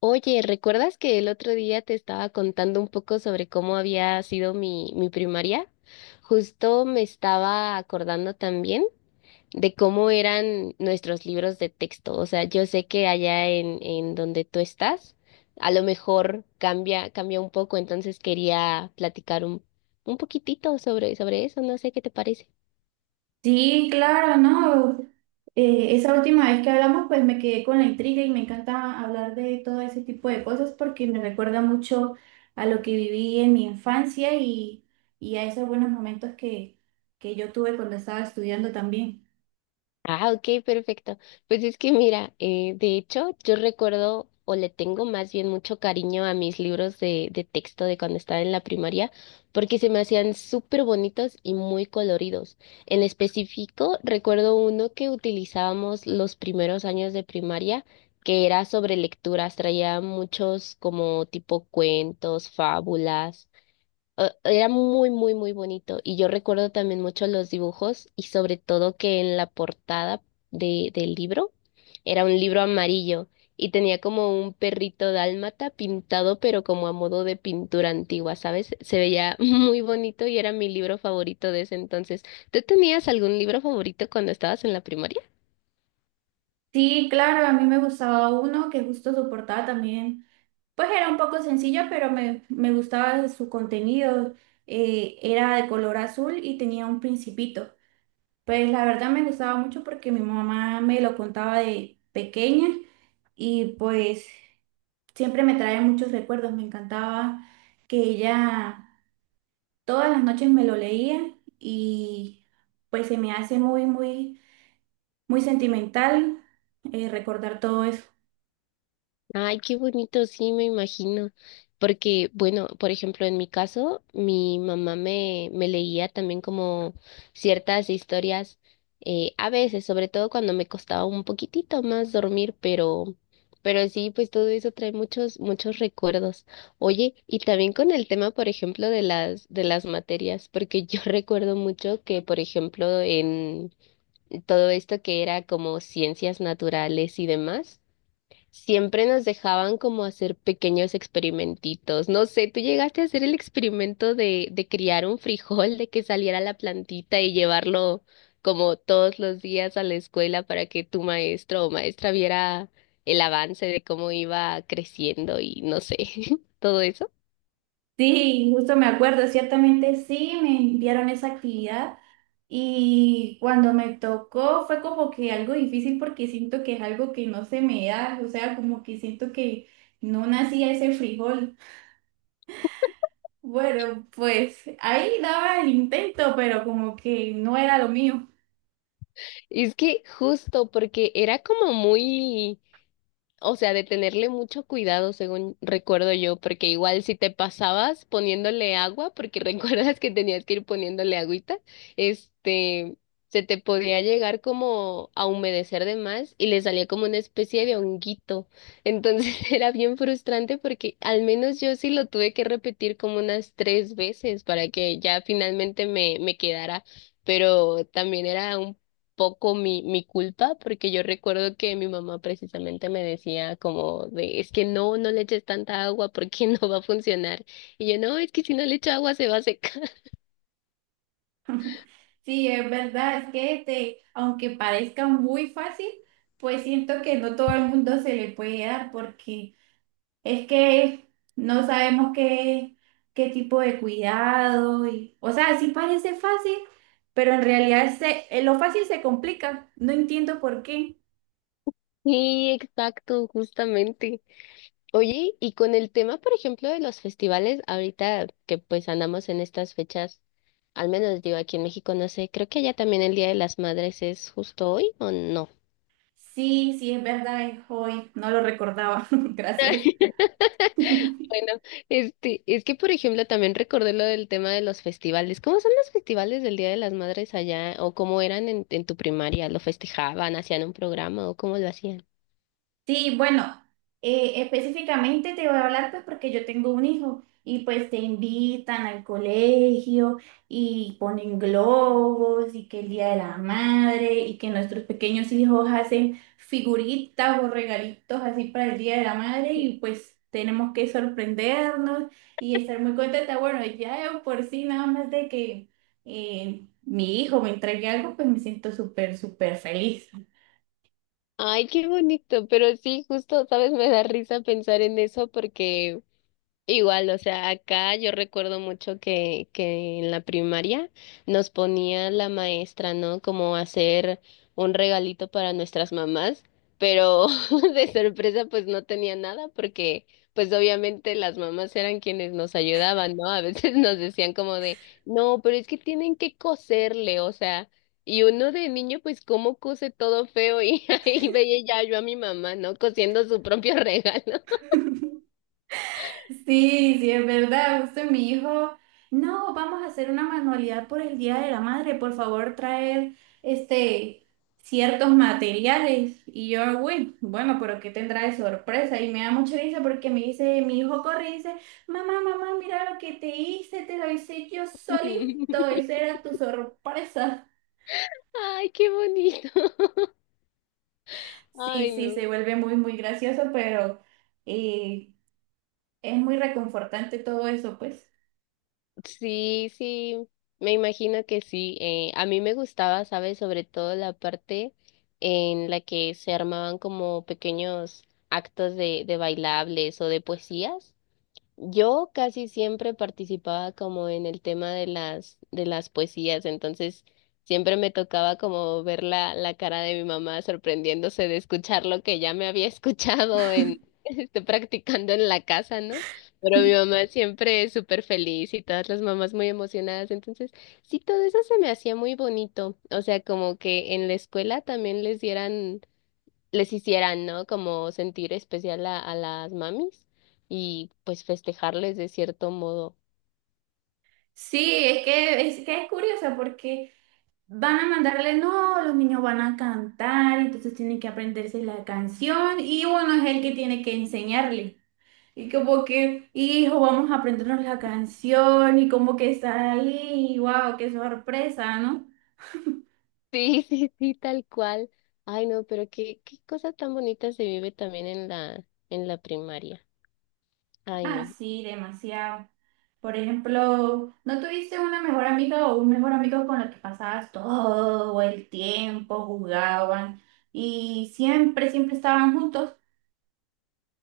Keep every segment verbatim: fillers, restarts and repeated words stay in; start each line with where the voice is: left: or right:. left: Oye, ¿recuerdas que el otro día te estaba contando un poco sobre cómo había sido mi, mi primaria? Justo me estaba acordando también de cómo eran nuestros libros de texto. O sea, yo sé que allá en, en donde tú estás, a lo mejor cambia, cambia un poco, entonces quería platicar un, un poquitito sobre, sobre eso. No sé qué te parece.
right: Sí, claro, ¿no? Eh, esa última vez que hablamos, pues me quedé con la intriga y me encanta hablar de todo ese tipo de cosas porque me recuerda mucho a lo que viví en mi infancia y, y a esos buenos momentos que, que yo tuve cuando estaba estudiando también.
left: Ah, ok, perfecto. Pues es que mira, eh, de hecho, yo recuerdo o le tengo más bien mucho cariño a mis libros de, de texto de cuando estaba en la primaria, porque se me hacían súper bonitos y muy coloridos. En específico, recuerdo uno que utilizábamos los primeros años de primaria, que era sobre lecturas, traía muchos como tipo cuentos, fábulas o- Era muy, muy, muy bonito. Y yo recuerdo también mucho los dibujos y sobre todo que en la portada de, del libro era un libro amarillo y tenía como un perrito dálmata pintado, pero como a modo de pintura antigua, ¿sabes? Se veía muy bonito y era mi libro favorito de ese entonces. ¿Tú tenías algún libro favorito cuando estabas en la primaria?
right: Sí, claro, a mí me gustaba uno que justo soportaba también, pues era un poco sencillo, pero me, me gustaba su contenido. Eh, era de color azul y tenía un principito. Pues la verdad me gustaba mucho porque mi mamá me lo contaba de pequeña y pues siempre me trae muchos recuerdos. Me encantaba que ella todas las noches me lo leía y pues se me hace muy, muy, muy sentimental eh, recordar todo eso.
left: Ay, qué bonito, sí, me imagino. Porque, bueno, por ejemplo, en mi caso, mi mamá me, me leía también como ciertas historias, eh, a veces, sobre todo cuando me costaba un poquitito más dormir, pero, pero sí, pues todo eso trae muchos, muchos recuerdos. Oye, y también con el tema, por ejemplo, de las, de las materias, porque yo recuerdo mucho que, por ejemplo, en todo esto que era como ciencias naturales y demás, siempre nos dejaban como hacer pequeños experimentitos. No sé, tú llegaste a hacer el experimento de, de criar un frijol, de que saliera la plantita y llevarlo como todos los días a la escuela para que tu maestro o maestra viera el avance de cómo iba creciendo y no sé, todo eso.
right: Sí, justo me acuerdo, ciertamente sí, me enviaron esa actividad y cuando me tocó fue como que algo difícil porque siento que es algo que no se me da, o sea, como que siento que no nacía ese frijol. Bueno, pues ahí daba el intento, pero como que no era lo mío.
left: Es que justo porque era como muy... O sea, de tenerle mucho cuidado, según recuerdo yo, porque igual si te pasabas poniéndole agua, porque recuerdas que tenías que ir poniéndole agüita, este, se te podía llegar como a humedecer de más y le salía como una especie de honguito. Entonces era bien frustrante porque al menos yo sí lo tuve que repetir como unas tres veces para que ya finalmente me, me quedara, pero también era un poco mi, mi culpa, porque yo recuerdo que mi mamá precisamente me decía como de, es que no, no le eches tanta agua porque no va a funcionar. Y yo, no, es que si no le echo agua se va a secar.
right: Sí, es verdad, es que este, aunque parezca muy fácil, pues siento que no todo el mundo se le puede dar porque es que no sabemos qué, qué tipo de cuidado y, o sea, sí parece fácil, pero en realidad se, eh, lo fácil se complica. No entiendo por qué.
left: Sí, exacto, justamente. Oye, y con el tema, por ejemplo, de los festivales, ahorita que pues andamos en estas fechas, al menos digo aquí en México, no sé, creo que allá también el Día de las Madres es justo hoy o no.
right: Sí, sí, es verdad, es hoy. No lo recordaba. Gracias.
left: Bueno, este, es que por ejemplo también recordé lo del tema de los festivales. ¿Cómo son los festivales del Día de las Madres allá? ¿O cómo eran en, en tu primaria? ¿Lo festejaban? ¿Hacían un programa? ¿O cómo lo hacían?
right: Sí, bueno, eh, específicamente te voy a hablar pues porque yo tengo un hijo y pues te invitan al colegio y ponen globos y que el Día de la Madre y que nuestros pequeños hijos hacen figuritas o regalitos así para el Día de la Madre y pues tenemos que sorprendernos y estar muy contenta. Bueno, ya de por sí nada más de que eh, mi hijo me entregue algo pues me siento súper, súper feliz.
left: Ay, qué bonito, pero sí, justo, sabes, me da risa pensar en eso porque... Igual, o sea, acá yo recuerdo mucho que, que en la primaria nos ponía la maestra, ¿no? Como hacer un regalito para nuestras mamás, pero de sorpresa pues no tenía nada porque pues obviamente las mamás eran quienes nos ayudaban, ¿no? A veces nos decían como de, no, pero es que tienen que coserle, o sea, y uno de niño pues cómo cose todo feo y ahí veía ya yo a mi mamá, ¿no? Cosiendo su propio regalo.
right: Sí, sí, es verdad, justo mi hijo, no, vamos a hacer una manualidad por el Día de la Madre, por favor, traer este ciertos materiales. Y yo, uy, bueno, pero ¿qué tendrá de sorpresa? Y me da mucha risa porque me dice, mi hijo corre y dice, mamá, mamá, mira lo que te hice, te lo hice yo solito, esa era tu sorpresa.
left: Ay, qué bonito. Ay,
right: Sí, sí,
left: no.
right: se vuelve muy, muy gracioso, pero eh, es muy reconfortante todo eso, pues.
left: Sí, sí, me imagino que sí. Eh, a mí me gustaba, ¿sabes? Sobre todo la parte en la que se armaban como pequeños actos de, de bailables o de poesías. Yo casi siempre participaba como en el tema de las, de las poesías, entonces siempre me tocaba como ver la, la cara de mi mamá sorprendiéndose de escuchar lo que ya me había escuchado en, este, practicando en la casa, ¿no? Pero mi mamá siempre es súper feliz y todas las mamás muy emocionadas, entonces sí, todo eso se me hacía muy bonito, o sea, como que en la escuela también les dieran les hicieran, ¿no? Como sentir especial a, a las mamis y pues festejarles de cierto modo.
right: Sí, es que, es que es curioso porque van a mandarle, no, los niños van a cantar, entonces tienen que aprenderse la canción y bueno, es el que tiene que enseñarle. Y como que, hijo, vamos a aprendernos la canción y como que está ahí, wow, qué sorpresa, ¿no?
left: Sí, sí, sí, tal cual. Ay, no, pero qué, qué cosa tan bonita se vive también en la, en la primaria. Ay,
right: Ah,
left: no.
right: sí, demasiado. Por ejemplo, ¿no tuviste una mejor amiga o un mejor amigo con el que pasabas todo el tiempo, jugaban y siempre, siempre estaban juntos?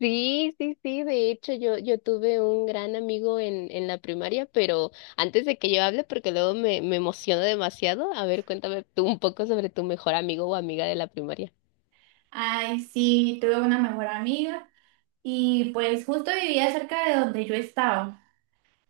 left: Sí, sí, sí, de hecho yo, yo tuve un gran amigo en, en la primaria, pero antes de que yo hable, porque luego me, me emociono demasiado, a ver, cuéntame tú un poco sobre tu mejor amigo o amiga de la primaria.
right: Ay, sí, tuve una mejor amiga y pues justo vivía cerca de donde yo estaba.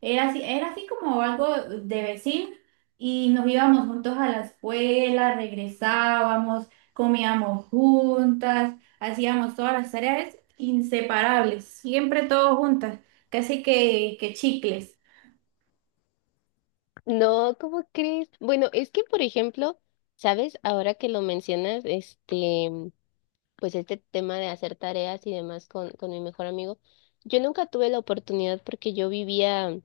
right: Era así, era así como algo de vecino y nos íbamos juntos a la escuela, regresábamos, comíamos juntas, hacíamos todas las tareas inseparables, siempre todos juntas, casi que, que chicles.
left: No, ¿cómo crees? Bueno, es que, por ejemplo, ¿sabes? Ahora que lo mencionas, este, pues este tema de hacer tareas y demás con, con mi mejor amigo, yo nunca tuve la oportunidad porque yo vivía,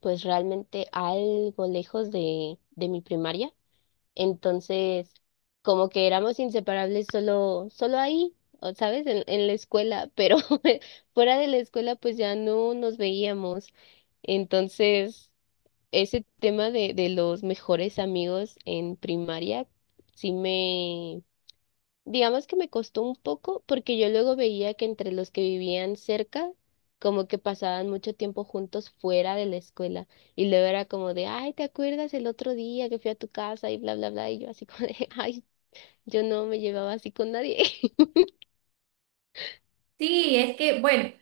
left: pues realmente algo lejos de, de mi primaria. Entonces, como que éramos inseparables solo, solo ahí, o, ¿sabes? En, en la escuela, pero fuera de la escuela, pues ya no nos veíamos. Entonces ese tema de, de los mejores amigos en primaria sí me, digamos que me costó un poco porque yo luego veía que entre los que vivían cerca, como que pasaban mucho tiempo juntos fuera de la escuela y luego era como de, ay, ¿te acuerdas el otro día que fui a tu casa y bla, bla, bla? Y yo así como de, ay, yo no me llevaba así con nadie.
right: Sí, es que, bueno,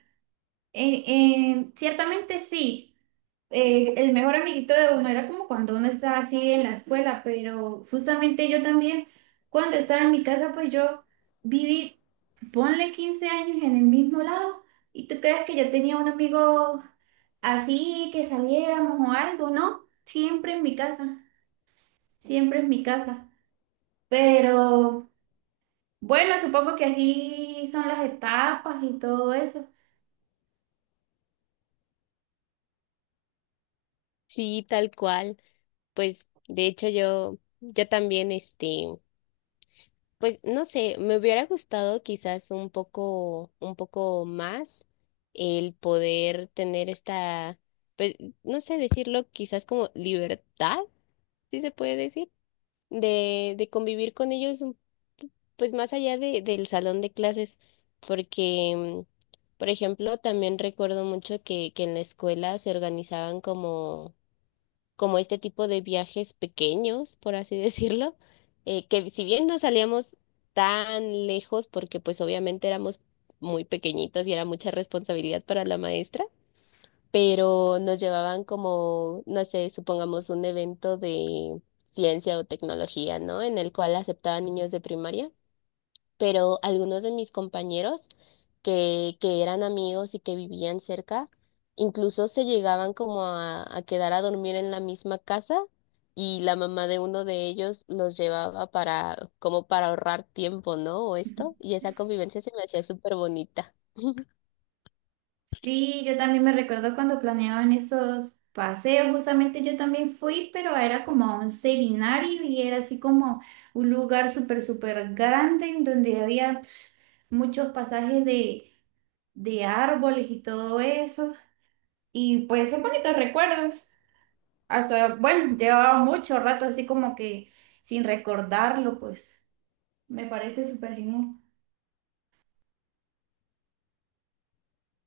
right: en- en- ciertamente sí. Eh, el mejor amiguito de uno era como cuando uno estaba así en la escuela, pero justamente yo también, cuando estaba en mi casa, pues yo viví, ponle quince años en el mismo lado, y tú crees que yo tenía un amigo así, que saliéramos o algo, ¿no? Siempre en mi casa, siempre en mi casa. Pero bueno, supongo que así son las etapas y todo eso.
left: Sí, tal cual. Pues de hecho yo, yo también, este... Pues no sé, me hubiera gustado quizás un poco, un poco más el poder tener esta, pues no sé decirlo, quizás como libertad, si se puede decir, de, de convivir con ellos, un- pues más allá de, del salón de clases, porque, por ejemplo, también recuerdo mucho que, que en la escuela se organizaban como este tipo de viajes pequeños, por así decirlo, eh, que si bien no salíamos tan lejos, porque pues obviamente éramos muy pequeñitos y era mucha responsabilidad para la maestra, pero nos llevaban como, no sé, supongamos un evento de ciencia o tecnología, ¿no? En el cual aceptaban niños de primaria, pero algunos de mis compañeros que, que eran amigos y que vivían cerca, incluso se llegaban como a, a quedar a dormir en la misma casa y la mamá de uno de ellos los llevaba para, como para ahorrar tiempo, ¿no? O esto, y esa convivencia se me hacía súper bonita.
right: Sí, yo también me recuerdo cuando planeaban esos paseos, justamente yo también fui, pero era como a un seminario y era así como un lugar súper, súper grande en donde había pf, muchos pasajes de, de árboles y todo eso. Y pues son bonitos recuerdos. Hasta, bueno, llevaba mucho rato así como que sin recordarlo, pues me parece súper genial.